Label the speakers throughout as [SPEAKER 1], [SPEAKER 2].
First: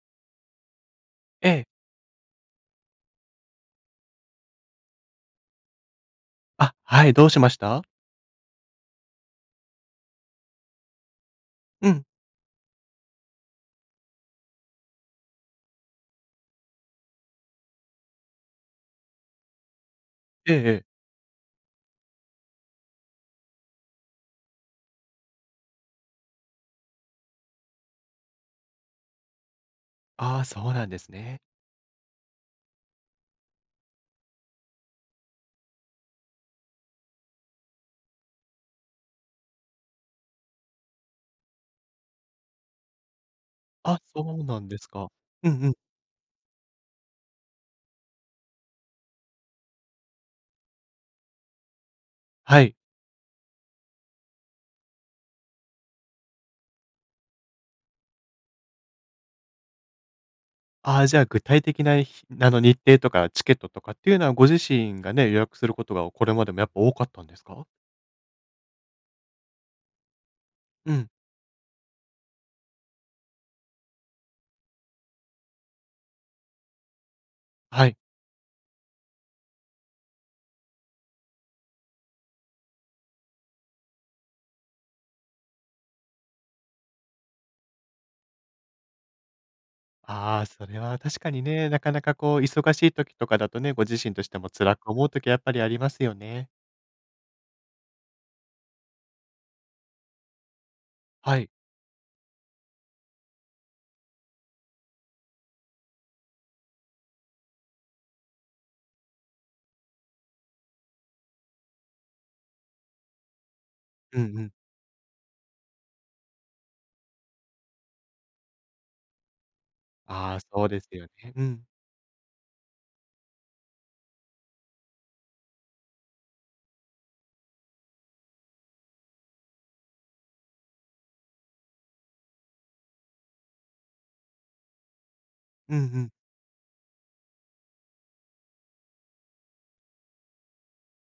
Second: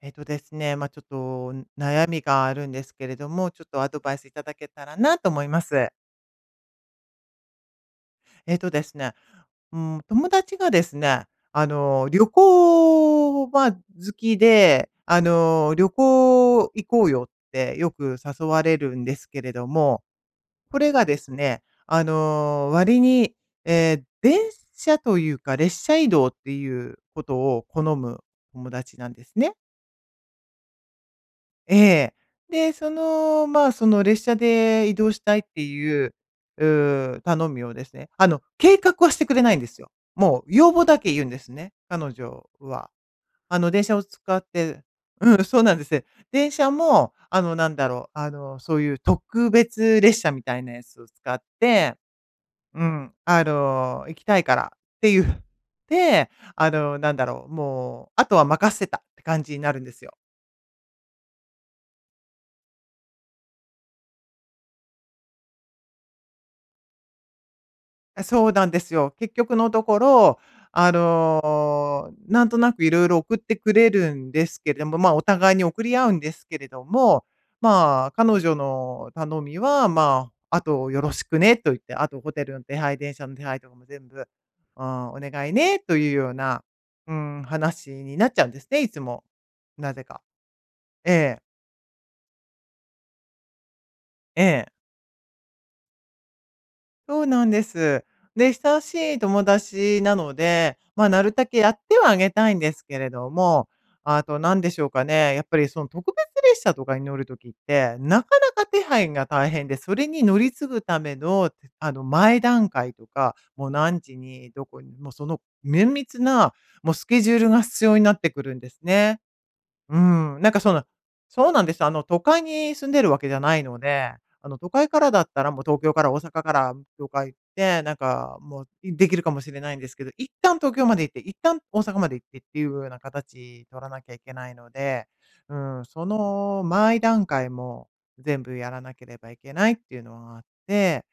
[SPEAKER 1] えっとですね、まあ、ちょっ
[SPEAKER 2] え
[SPEAKER 1] と
[SPEAKER 2] え。
[SPEAKER 1] 悩みがあるんですけれども、ちょっとアドバイスいただけたらなと思います。
[SPEAKER 2] あ、はい、どうしました？
[SPEAKER 1] えっとですね、うん、友達がですね、
[SPEAKER 2] うん。
[SPEAKER 1] 旅行は好きで、旅行行こうよってよく誘われるんですけれども、
[SPEAKER 2] えええ
[SPEAKER 1] こ
[SPEAKER 2] え。
[SPEAKER 1] れがですね、割に、電車というか列車移動っていうことを好む友達なんですね。
[SPEAKER 2] ああ、そうなんですね。
[SPEAKER 1] ええ。で、その、まあ、その列車で移動したいっていう、頼みをですね、計画はしてくれないんですよ。もう要望だけ言うんですね、彼女は。電車
[SPEAKER 2] あ、
[SPEAKER 1] を
[SPEAKER 2] そ
[SPEAKER 1] 使っ
[SPEAKER 2] うなんで
[SPEAKER 1] て、
[SPEAKER 2] すか。
[SPEAKER 1] うん、
[SPEAKER 2] う
[SPEAKER 1] そ
[SPEAKER 2] ん
[SPEAKER 1] う
[SPEAKER 2] う
[SPEAKER 1] な
[SPEAKER 2] ん。
[SPEAKER 1] んです。電車も、なんだろう、そういう特別列車みたいなやつを使って、
[SPEAKER 2] はい。
[SPEAKER 1] うん、行きたいからって言って、なんだろう、もう、あとは任せたって感じになるんですよ。
[SPEAKER 2] ああ、じゃあ具体的な、ひあの、日程とかチケットとかっていうのは、ご自身がね、予約することがこれまでもやっぱ多かったんですか？
[SPEAKER 1] そうなんですよ。結局のところ、
[SPEAKER 2] うん。
[SPEAKER 1] なんとなくいろいろ送ってくれるんですけれども、まあ、お互いに送り合うんですけれども、
[SPEAKER 2] はい。
[SPEAKER 1] まあ、彼女の頼みは、まあ、あとよろしくねと言って、あとホテルの手配、電車の手配とかも全部、うん、お願いねというような、うん、話になっちゃうんですね、いつも。なぜか。
[SPEAKER 2] ああ、それは確か
[SPEAKER 1] ええ、
[SPEAKER 2] にね、なかなかこう忙しい時とかだとね、ご自身として
[SPEAKER 1] え
[SPEAKER 2] も辛
[SPEAKER 1] え。
[SPEAKER 2] く思う時やっぱりありますよね。
[SPEAKER 1] そうなんです。で、親しい友達なので、まあ、なる
[SPEAKER 2] は
[SPEAKER 1] だ
[SPEAKER 2] い。
[SPEAKER 1] けやってはあげたいんですけれども、あと何でしょうかね、やっぱりその特別列車とかに乗る時って、なかなか手配が大変で、それに乗り継ぐための、前段階とか、もう何時
[SPEAKER 2] うんう
[SPEAKER 1] に
[SPEAKER 2] ん。
[SPEAKER 1] どこに、もうその綿密な、もうスケジュールが必要になってくるんですね。う
[SPEAKER 2] あ
[SPEAKER 1] ん、
[SPEAKER 2] あ、
[SPEAKER 1] なんか
[SPEAKER 2] そう
[SPEAKER 1] そ
[SPEAKER 2] で
[SPEAKER 1] の
[SPEAKER 2] すよね。う
[SPEAKER 1] そうな
[SPEAKER 2] ん。
[SPEAKER 1] んです。都会に住んでるわけじゃないので、都会からだったら、もう東京から大阪からとか行って、なんかもう、いできるかもしれないんですけど、一旦東京まで行って、一旦大阪まで行ってっていうような形取らなきゃいけないので、う
[SPEAKER 2] うんう
[SPEAKER 1] ん、そ
[SPEAKER 2] ん。
[SPEAKER 1] の前段階も全部やらなければいけないっていうのはあって、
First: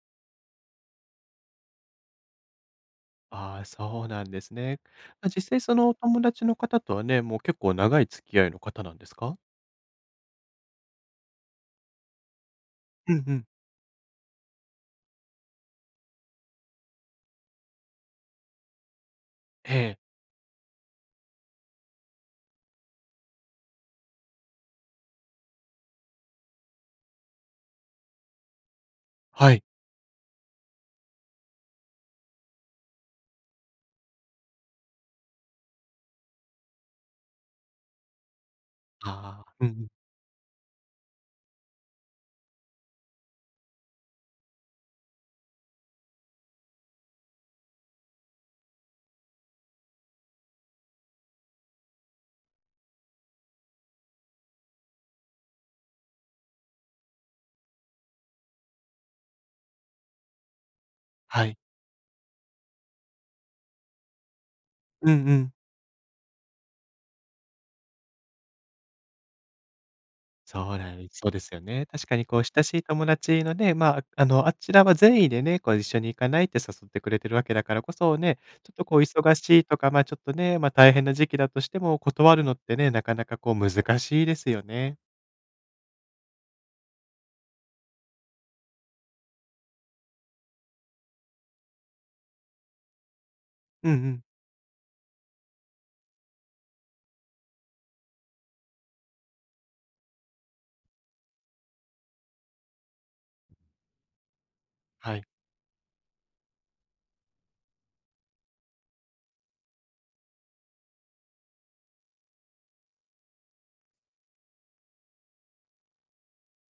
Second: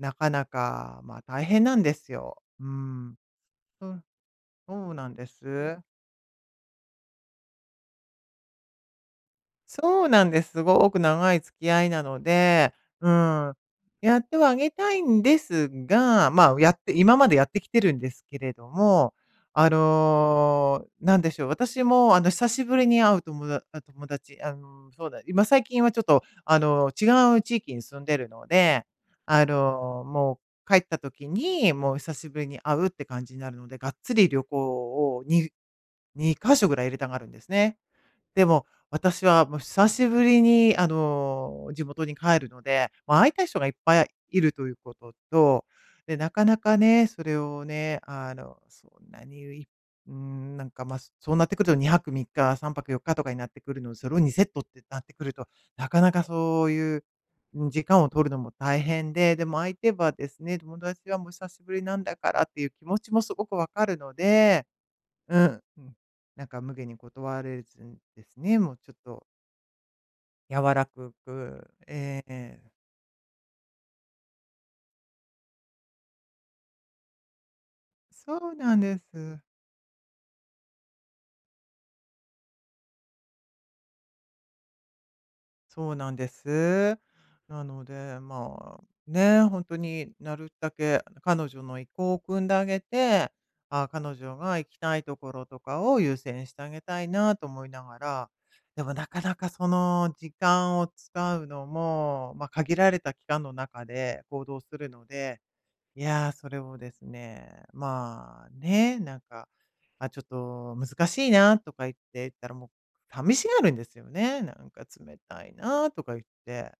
[SPEAKER 1] なかなか、まあ、大変なんですよ。うん。
[SPEAKER 2] ああ、
[SPEAKER 1] そう
[SPEAKER 2] そうなんですね。
[SPEAKER 1] そうなんで
[SPEAKER 2] あ、実際そ
[SPEAKER 1] す。
[SPEAKER 2] のお友達の方とはね、もう結構長い付き合いの方なんですか？
[SPEAKER 1] そうなんです。すごく長い付き合いなので、う
[SPEAKER 2] うんうん。
[SPEAKER 1] ん。やってはあげたいんですが、まあ、やって今までやってきてるんですけれども、
[SPEAKER 2] ええ、
[SPEAKER 1] なんでしょう、私も、久しぶりに会う友達、そうだ、今最近はちょっと、違う地域に住んでるので、
[SPEAKER 2] はい。
[SPEAKER 1] もう帰った時に、もう久しぶりに会うって感じになるので、がっつり旅行をに2かしょ箇所ぐらい入れたがるんですね。でも、私は
[SPEAKER 2] ああ、
[SPEAKER 1] もう
[SPEAKER 2] うんう
[SPEAKER 1] 久
[SPEAKER 2] ん。
[SPEAKER 1] しぶりに、地元に帰るので、まあ、会いたい人がいっぱいいるということと、で、なかなかね、それをね、そんなに、いうん、なんか、まあ、そうなってくると2泊3日、3泊4日とかになってくるので、それを2セットってなってくると、なかなかそういう、うん、時間を取るのも大変で、でも相手はですね、友達はもう
[SPEAKER 2] は
[SPEAKER 1] 久
[SPEAKER 2] い。
[SPEAKER 1] しぶりなんだからっていう気持ちもすごくわかるので、
[SPEAKER 2] うんう
[SPEAKER 1] う
[SPEAKER 2] ん。
[SPEAKER 1] ん、うん。なんか無下に断れずんですね、もうちょっと柔
[SPEAKER 2] そう
[SPEAKER 1] ら
[SPEAKER 2] なん
[SPEAKER 1] く
[SPEAKER 2] そうですよ
[SPEAKER 1] く、
[SPEAKER 2] ね。確か
[SPEAKER 1] え
[SPEAKER 2] にこう
[SPEAKER 1] え。
[SPEAKER 2] 親しい友達のね、まあ、あちらは善意でね、こう一緒に行かないって誘ってくれてるわけだからこそね、
[SPEAKER 1] そう
[SPEAKER 2] ちょ
[SPEAKER 1] な
[SPEAKER 2] っ
[SPEAKER 1] ん
[SPEAKER 2] とこ
[SPEAKER 1] で
[SPEAKER 2] う忙
[SPEAKER 1] す。
[SPEAKER 2] しいとか、ま、ちょっとね、ま、大変な時期だとしても、断るのってね、なかなかこう難しいですよね。
[SPEAKER 1] そうなんです。なので、まあ、ね、本当になるだけ彼女の意向を汲んであげて、
[SPEAKER 2] うんう
[SPEAKER 1] 彼
[SPEAKER 2] ん。
[SPEAKER 1] 女が行きたいところとかを優先してあげたいなと思いながら、でもなかなかその時間を使うのも、まあ、限られた期間の中で行動するの
[SPEAKER 2] はい。
[SPEAKER 1] で、いやー、それをですね、まあ、ね、なんか、あ、ちょっと難しいなとか言ったら、もう寂しがるんですよね。なんか冷たいなとか言って、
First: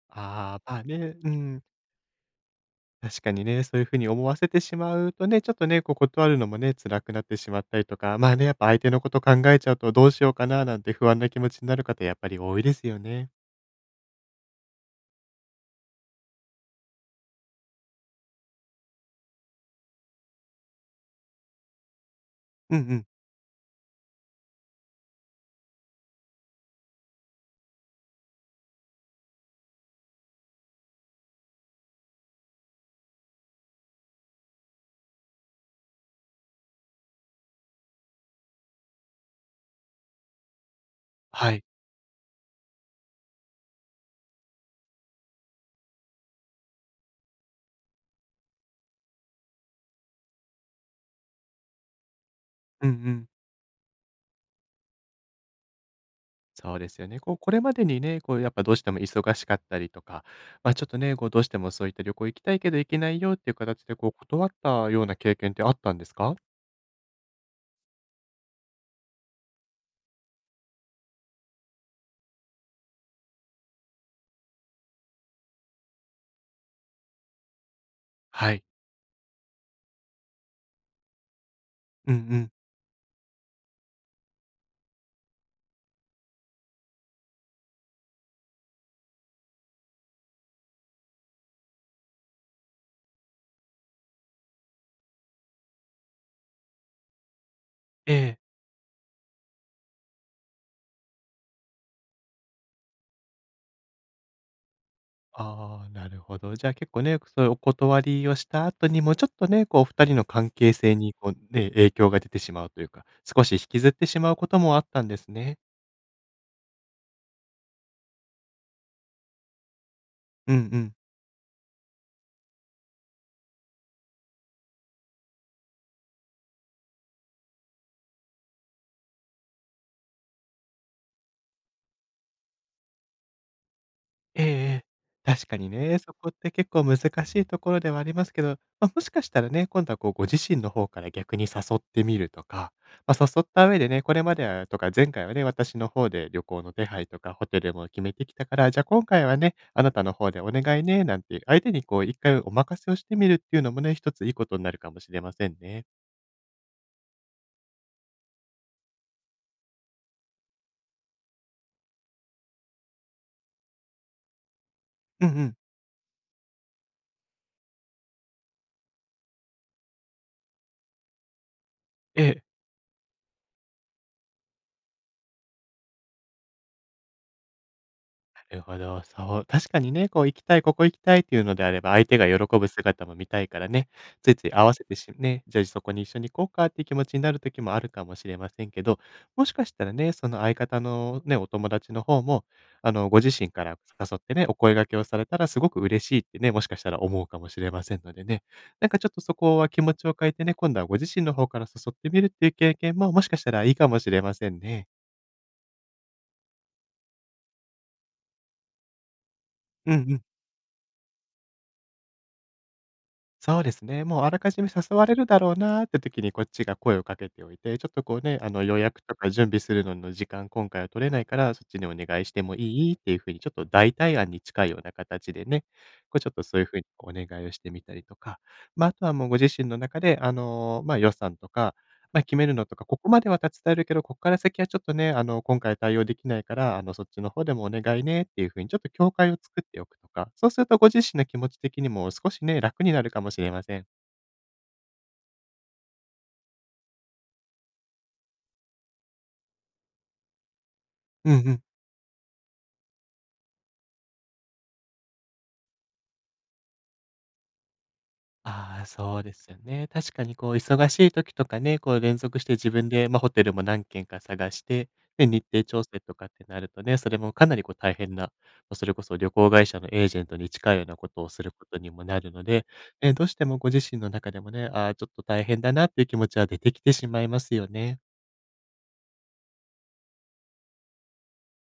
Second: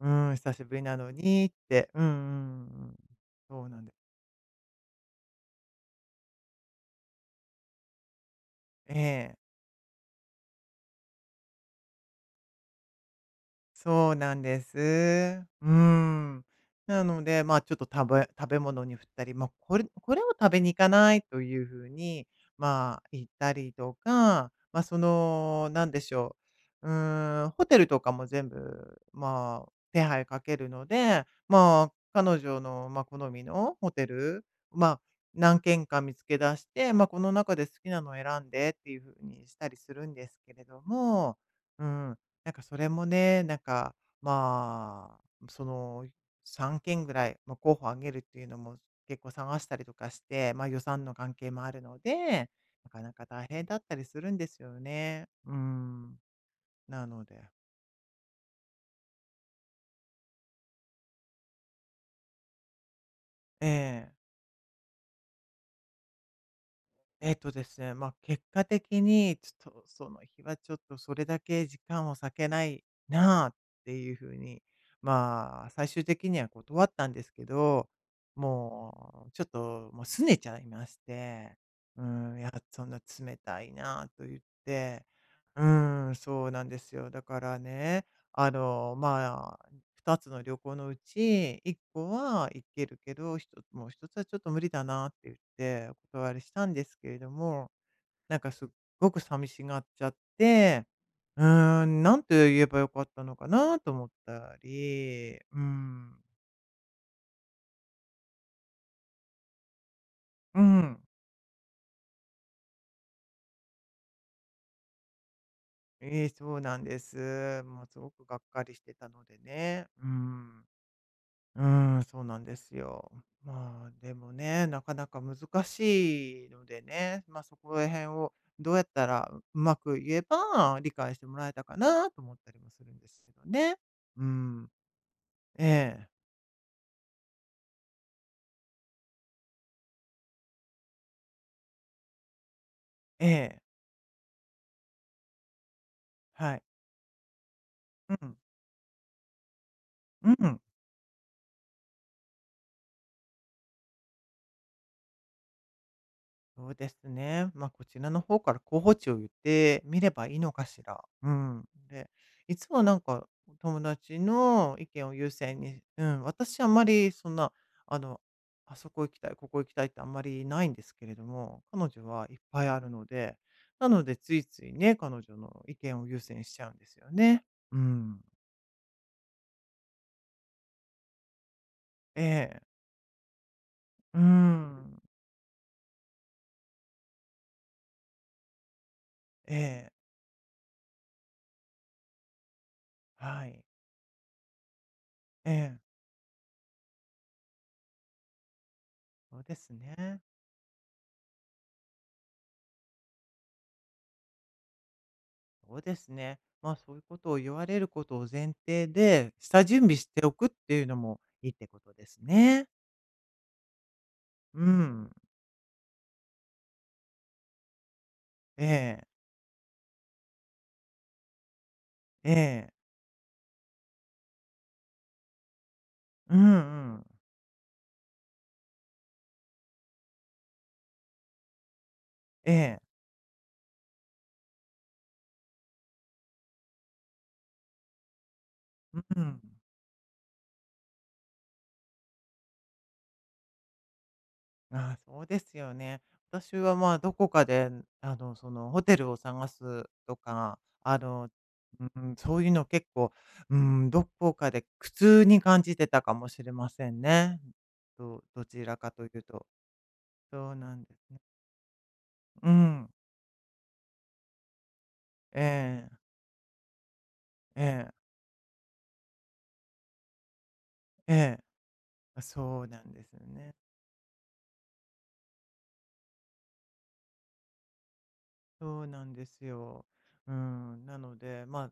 [SPEAKER 1] うん、久
[SPEAKER 2] あ
[SPEAKER 1] し
[SPEAKER 2] あ、
[SPEAKER 1] ぶ
[SPEAKER 2] ま
[SPEAKER 1] り
[SPEAKER 2] あ
[SPEAKER 1] なの
[SPEAKER 2] ね、う
[SPEAKER 1] にっ
[SPEAKER 2] ん。
[SPEAKER 1] て。うんうんうん。
[SPEAKER 2] 確かにね、
[SPEAKER 1] そう
[SPEAKER 2] そう
[SPEAKER 1] な
[SPEAKER 2] い
[SPEAKER 1] ん
[SPEAKER 2] う
[SPEAKER 1] です。
[SPEAKER 2] 風に思わせてしまうとね、ちょっとね、こう断るのもね、辛くなってしまったりとか、まあね、やっぱ相手
[SPEAKER 1] え
[SPEAKER 2] のこと考
[SPEAKER 1] え。
[SPEAKER 2] えちゃうとどうしようかななんて不安な気持ちになる方やっぱり多いですよね。
[SPEAKER 1] そうなんです。うん。なので、まあ、ちょっと食べ物に振ったり、まあ、これを食べに行かないというふうに、
[SPEAKER 2] うんう
[SPEAKER 1] まあ、
[SPEAKER 2] ん。
[SPEAKER 1] 言ったりとか、まあ、その、なんでしょう。うん、ホテルとかも全部、まあ、手配かけるので、まあ、彼女の、まあ、好みのホテル、まあ、何軒か見つけ出して、まあ、この中で好きなのを選んでっていうふうにしたりするんですけれども、
[SPEAKER 2] はい。
[SPEAKER 1] うん。なんかそれもね、なんか、まあ、その3件ぐらい、まあ、候補挙げるっていうのも結構探したりとかして、ま、予算の関係もあるので、
[SPEAKER 2] う
[SPEAKER 1] な
[SPEAKER 2] んう
[SPEAKER 1] かなか
[SPEAKER 2] ん。
[SPEAKER 1] 大変だったりするんですよね。うーん。
[SPEAKER 2] そうです
[SPEAKER 1] な
[SPEAKER 2] よね。
[SPEAKER 1] の
[SPEAKER 2] こう、
[SPEAKER 1] で、
[SPEAKER 2] これまでにね、こうやっぱどうしても忙しかったりとか、まあちょっとね、こうどうしてもそういった旅行行きたいけど行けないよっていう
[SPEAKER 1] え
[SPEAKER 2] 形でこう
[SPEAKER 1] え。
[SPEAKER 2] 断ったような経験ってあったんですか？
[SPEAKER 1] えっとですね、まあ、結果的に、ちょっとその日はちょっとそれだけ時間を割けないなあっていう風に、まあ、最終的には断ったんですけど、
[SPEAKER 2] はい。
[SPEAKER 1] もう拗ねちゃいまして、う
[SPEAKER 2] うんう
[SPEAKER 1] ん、いや、
[SPEAKER 2] ん。
[SPEAKER 1] そんな冷たいなあと言って、うん、そうなんですよ。だからね、あの、ま2つの旅行のうち、1個は行けるけど、もう1つはちょっと無理だなって言って、お断りしたんですけれども、
[SPEAKER 2] ええ。
[SPEAKER 1] なんかすっごく寂しがっちゃって、うーん、なんて言えばよかったのかなと思ったり、う
[SPEAKER 2] ああ、な
[SPEAKER 1] ん、
[SPEAKER 2] るほど。じゃあ結構ね、そういうお断りをした後にも、ちょっとね、こう二人の関
[SPEAKER 1] う
[SPEAKER 2] 係性
[SPEAKER 1] ん、
[SPEAKER 2] にこうね、影響が出てしまうというか、少し引きずってしまうこともあったんですね。
[SPEAKER 1] ええ、そうなんです。もうすごくがっかりしてたのでね。う
[SPEAKER 2] うんう
[SPEAKER 1] ん。
[SPEAKER 2] ん。
[SPEAKER 1] うーん、そうなんですよ。まあ、でもね、なかなか難しいのでね、ま、そこら辺をどうやったらうまく言えば理解してもらえたかなと思ったりもするんですけどね。う
[SPEAKER 2] えええ
[SPEAKER 1] ん。
[SPEAKER 2] え。確かに
[SPEAKER 1] え
[SPEAKER 2] ね、
[SPEAKER 1] え、
[SPEAKER 2] そこって結構難しいところではありますけど、まあ、もしかしたらね、今度はこうご自身の方から逆に誘ってみるとか、まあ、
[SPEAKER 1] え
[SPEAKER 2] 誘っ
[SPEAKER 1] え、
[SPEAKER 2] た上でね、これまではとか前回はね、私の方で旅
[SPEAKER 1] はい。
[SPEAKER 2] 行の手配とかホテルも決め
[SPEAKER 1] う
[SPEAKER 2] てき
[SPEAKER 1] ん、
[SPEAKER 2] たから、じゃあ今回はね、あなたの
[SPEAKER 1] う
[SPEAKER 2] 方でお
[SPEAKER 1] ん。
[SPEAKER 2] 願いね、なんて相手にこう一回お任せをしてみるっていうのもね、一ついいことになるかもしれませんね。
[SPEAKER 1] そうですね。まあ、こちらの方から候補地を言ってみればいいのかしら。うん。で、いつもなんか、友達の意見を
[SPEAKER 2] うん
[SPEAKER 1] 優
[SPEAKER 2] うん。
[SPEAKER 1] 先に、うん、私あんまりそんな、あの、あそこ行きたい、ここ行きたいってあんまりないんですけれども、彼女は
[SPEAKER 2] え
[SPEAKER 1] い
[SPEAKER 2] え。
[SPEAKER 1] っぱいあるので、なのでついついね、彼女の意見を優先しちゃうんですよね。うん。
[SPEAKER 2] なるほど、そう、確かにね、こう行きたい、ここ行きたいっていうのであれば、相手
[SPEAKER 1] え
[SPEAKER 2] が喜ぶ
[SPEAKER 1] え。
[SPEAKER 2] 姿も見たいからね、
[SPEAKER 1] う
[SPEAKER 2] ついつい合わせて
[SPEAKER 1] ん。
[SPEAKER 2] しね、じゃあそこに一緒に行こうかっていう気持ちになる時もあるかもしれませんけど、もし
[SPEAKER 1] え
[SPEAKER 2] かしたら
[SPEAKER 1] え。
[SPEAKER 2] ね、その相方のね、お友達の方も、ご自
[SPEAKER 1] は
[SPEAKER 2] 身
[SPEAKER 1] い。
[SPEAKER 2] から誘ってね、お声掛けをされたら
[SPEAKER 1] え
[SPEAKER 2] すご
[SPEAKER 1] え。
[SPEAKER 2] く嬉しいってね、もしかしたら思うかもしれませんのでね、なんかちょっとそ
[SPEAKER 1] そうで
[SPEAKER 2] こは
[SPEAKER 1] す
[SPEAKER 2] 気持ちを
[SPEAKER 1] ね。
[SPEAKER 2] 変えてね、今度はご自身の方から誘ってみるっていう経験も、もしかしたらいいかもしれませんね。
[SPEAKER 1] そうですね。まあ、そういうことを言われることを前提で、下準
[SPEAKER 2] うん
[SPEAKER 1] 備
[SPEAKER 2] う
[SPEAKER 1] し
[SPEAKER 2] ん。
[SPEAKER 1] ておくっていうのもいいってことですね。
[SPEAKER 2] そうですね。もうあらか
[SPEAKER 1] う
[SPEAKER 2] じめ誘わ
[SPEAKER 1] ん。
[SPEAKER 2] れるだろうなーって時にこっちが声をかけておいて、ちょっとこうね、
[SPEAKER 1] え
[SPEAKER 2] 予約
[SPEAKER 1] え、
[SPEAKER 2] とか準備するのの時間今回は取れないから、そっちにお願い
[SPEAKER 1] え
[SPEAKER 2] しても
[SPEAKER 1] え、
[SPEAKER 2] いい？っていう風にちょっと代替案に近いような形でね、こうちょっ
[SPEAKER 1] うん
[SPEAKER 2] と
[SPEAKER 1] う
[SPEAKER 2] そういう風に
[SPEAKER 1] ん。
[SPEAKER 2] お願いをしてみたりとか、まあ、あとはもうご自身の中でまあ、予算とか、まあ、決め
[SPEAKER 1] え
[SPEAKER 2] るのと
[SPEAKER 1] え、
[SPEAKER 2] か、ここまでは立ち伝えるけど、ここから先はちょっとね、今回対応できないから、そっちの方でもお願いねっていう風にちょっと境
[SPEAKER 1] う
[SPEAKER 2] 界を
[SPEAKER 1] ん。
[SPEAKER 2] 作っておくとか、そうするとご自身の気持ち的にも少しね、楽になるかもしれません。
[SPEAKER 1] ああ、そうですよね。私はまあ、どこかで、その、ホテルを探すとか、
[SPEAKER 2] うんうん。
[SPEAKER 1] うん、そういうの結構、うん、どこかで苦痛に感じてたかもしれませんね。どちら
[SPEAKER 2] ああ、
[SPEAKER 1] かとい
[SPEAKER 2] そう
[SPEAKER 1] う
[SPEAKER 2] で
[SPEAKER 1] と。
[SPEAKER 2] すよね。確かにこ
[SPEAKER 1] そ
[SPEAKER 2] う
[SPEAKER 1] うなんで
[SPEAKER 2] 忙
[SPEAKER 1] す
[SPEAKER 2] しい
[SPEAKER 1] ね。
[SPEAKER 2] 時とかね、こう連続し
[SPEAKER 1] う
[SPEAKER 2] て自
[SPEAKER 1] ん。
[SPEAKER 2] 分で、まあ、ホテルも何軒か探して、で、
[SPEAKER 1] え
[SPEAKER 2] 日程調
[SPEAKER 1] え。
[SPEAKER 2] 整とかってなるとね、それもかなり
[SPEAKER 1] え
[SPEAKER 2] こう
[SPEAKER 1] え、
[SPEAKER 2] 大変な、ま、それこそ旅行会社のエージェントに近いようなこ
[SPEAKER 1] え
[SPEAKER 2] とをす
[SPEAKER 1] え。
[SPEAKER 2] ることにもな
[SPEAKER 1] あ、
[SPEAKER 2] るの
[SPEAKER 1] そ
[SPEAKER 2] で、
[SPEAKER 1] うなんです
[SPEAKER 2] ど
[SPEAKER 1] よ
[SPEAKER 2] うして
[SPEAKER 1] ね。
[SPEAKER 2] もご自身の中でもね、ああ、ちょっと大変だなっていう気持ちは出てきてしまいますよね。
[SPEAKER 1] そうなんですよ。うん、なので、まあ、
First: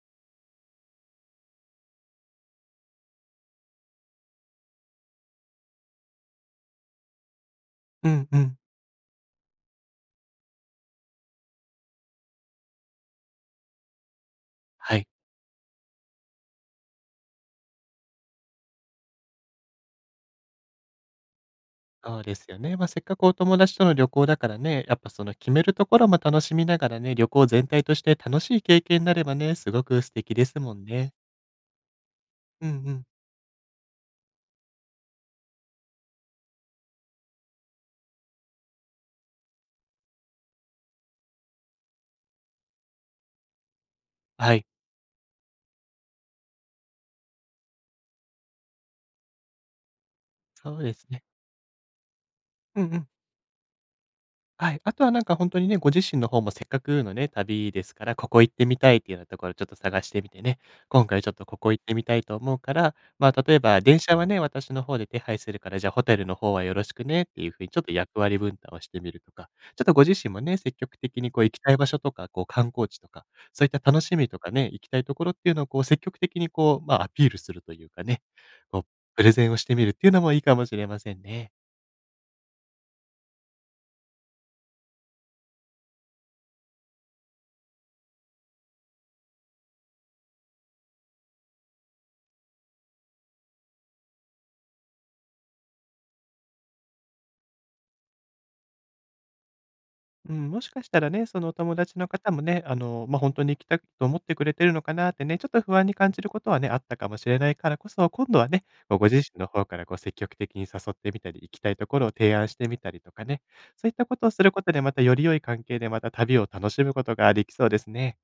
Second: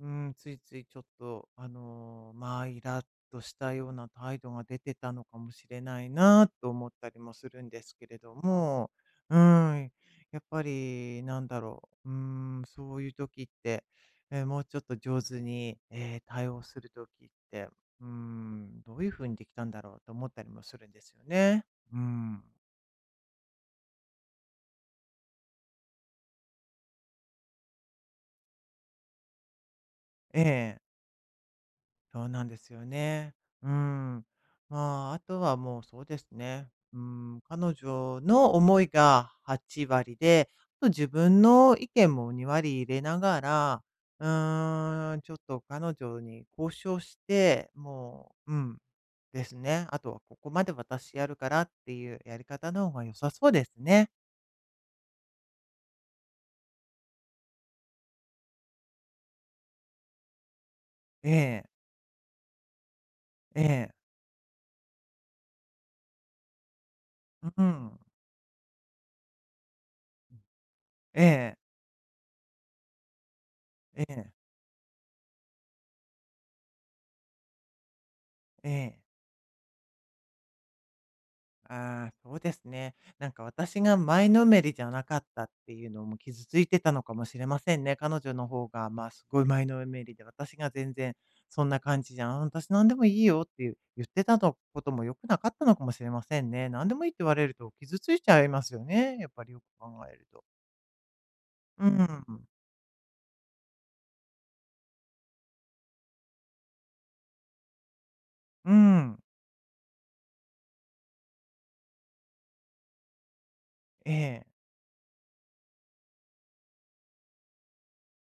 [SPEAKER 1] うん、ついついちょっと、まあ、イラッとしたような態度が出てたのかもしれないなと思ったりもするんですけ
[SPEAKER 2] う
[SPEAKER 1] れ
[SPEAKER 2] ん
[SPEAKER 1] ど
[SPEAKER 2] うん。
[SPEAKER 1] も、うん、やっぱりなんだろう、うん、そういう時って、え、もうちょっと
[SPEAKER 2] はい。
[SPEAKER 1] 上手に、対応する時って、うん、どういうふうにできたんだろうと思ったりもするんですよね。う
[SPEAKER 2] そうで
[SPEAKER 1] ん、
[SPEAKER 2] すよね。まあ、せっかくお友達との旅行だからね、やっぱその決めるところも楽しみながらね、旅行全体として楽しい経験になればね、すごく素敵
[SPEAKER 1] え
[SPEAKER 2] ですも
[SPEAKER 1] え。
[SPEAKER 2] んね。
[SPEAKER 1] そうなんで
[SPEAKER 2] うん
[SPEAKER 1] すよ
[SPEAKER 2] うん。
[SPEAKER 1] ね。うん。まあ、あとはもうそうですね。うん、彼女の思いが8割で、あと自分の意見も2割入れながら、う
[SPEAKER 2] はい、
[SPEAKER 1] ーん、ちょっと彼女に交渉して、もう、うん、ですね。あとはここまで
[SPEAKER 2] そうです
[SPEAKER 1] 私
[SPEAKER 2] ね。
[SPEAKER 1] やるからっていうやり方
[SPEAKER 2] うんう
[SPEAKER 1] の方が
[SPEAKER 2] ん。
[SPEAKER 1] 良さそうですね。
[SPEAKER 2] はい。あとはなんか本当にね、ご自身の方もせっかくのね、旅ですから、ここ行ってみたいっていうようなところちょっと探してみてね、今回ち
[SPEAKER 1] え
[SPEAKER 2] ょっとこ
[SPEAKER 1] え、
[SPEAKER 2] こ行ってみたいと思うから、まあ、例え
[SPEAKER 1] え
[SPEAKER 2] ば
[SPEAKER 1] え、
[SPEAKER 2] 電車はね、私の方で手配するから、じゃあホテルの方はよろしくねっていうふ
[SPEAKER 1] う
[SPEAKER 2] うにちょっと
[SPEAKER 1] ん、
[SPEAKER 2] 役割分担をしてみるとか、ちょっとご自身もね、積極的
[SPEAKER 1] え
[SPEAKER 2] にこう行
[SPEAKER 1] え、
[SPEAKER 2] きたい場所とか、こう観光地とか、そういった楽
[SPEAKER 1] え
[SPEAKER 2] しみ
[SPEAKER 1] え、
[SPEAKER 2] とかね、行きたいところっていうのをこう積極的にこう、まあ、アピールするというかね、
[SPEAKER 1] え
[SPEAKER 2] こう
[SPEAKER 1] え。
[SPEAKER 2] プレゼンをしてみるっていうのもいいかもしれませんね。
[SPEAKER 1] ああ、そうですね。なんか私が前のめりじゃなかったっていうのも傷ついてたのかもしれませんね。彼女の方が、まあ、すごい前のめりで、私が全然そんな感じじゃん。私何でもいいよっていう言ってたのことも良くなかったのかもしれませんね。何でもいいって言われると傷ついちゃいますよね。やっぱりよく考える
[SPEAKER 2] う
[SPEAKER 1] と。
[SPEAKER 2] ん、もしかしたらね、そのお友
[SPEAKER 1] う
[SPEAKER 2] 達の
[SPEAKER 1] ん。
[SPEAKER 2] 方もね、ま、本当に行きたいと思ってくれてるのかなってね、ちょっと不安に感じることはね、あったかもしれないからこそ、今度はね、
[SPEAKER 1] う
[SPEAKER 2] こうご自
[SPEAKER 1] ん。
[SPEAKER 2] 身の方からこう積極的に誘ってみたり、行きたいところを提案してみたりとかね、そういったことを
[SPEAKER 1] ええ、
[SPEAKER 2] することで、またより良い関係でまた旅を楽しむことができそうですね。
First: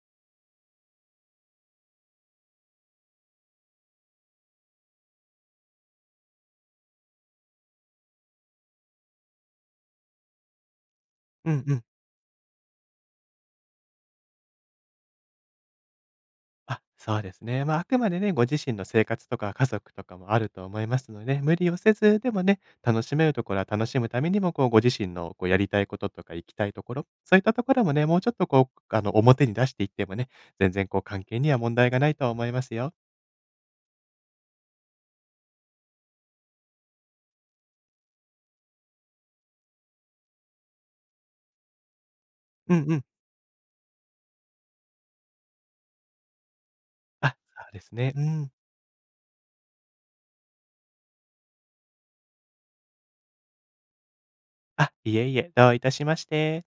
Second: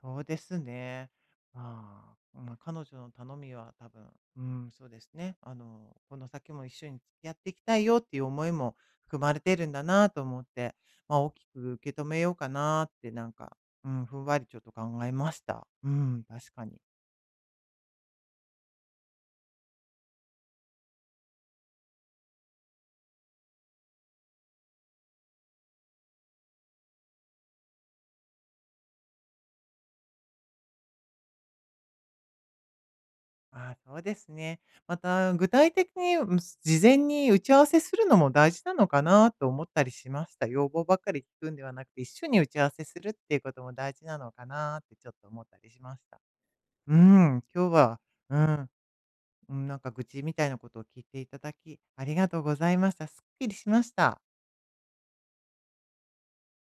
[SPEAKER 1] そうですね。まあ、まあ、彼女の頼みは多分、うん、そうですね。この先も一緒に付き合っていきたいよっていう思いも含まれてるんだなと思って、まあ、大き
[SPEAKER 2] うん
[SPEAKER 1] く
[SPEAKER 2] うん。
[SPEAKER 1] 受け止めようかなって、なんか、うん、ふんわりちょっと考えました。うん、確かに。
[SPEAKER 2] あ、そうですね。まあ、あくまでね、ご自身の生活とか家族とかもあると思いますのでね、無理をせず、でもね、楽しめるところは楽しむためにも、こう、ご自身のこうやりたいこととか行きたいところ、そういったところもね、もうちょっとこう、表に出していってもね、全然こう、関係には問題がないと思いますよ。
[SPEAKER 1] ああ、そうですね。また、具体的に、うん、事前に打ち合わせするのも大事なのかなと思ったりしました。要望ばっかり聞くんではなくて、一緒に打ち合わ
[SPEAKER 2] う
[SPEAKER 1] せ
[SPEAKER 2] んう
[SPEAKER 1] す
[SPEAKER 2] ん。
[SPEAKER 1] るっていうことも大事なのかなってちょっと思ったりしました。う
[SPEAKER 2] あ、
[SPEAKER 1] ん、
[SPEAKER 2] そ
[SPEAKER 1] 今日
[SPEAKER 2] うです
[SPEAKER 1] は、
[SPEAKER 2] ね。う
[SPEAKER 1] う
[SPEAKER 2] ん。
[SPEAKER 1] ん、うん、なんか愚痴みたいなことを聞いていただき、ありがとうございました。すっきりしました。
[SPEAKER 2] あ、いえいえ、どういたしまして。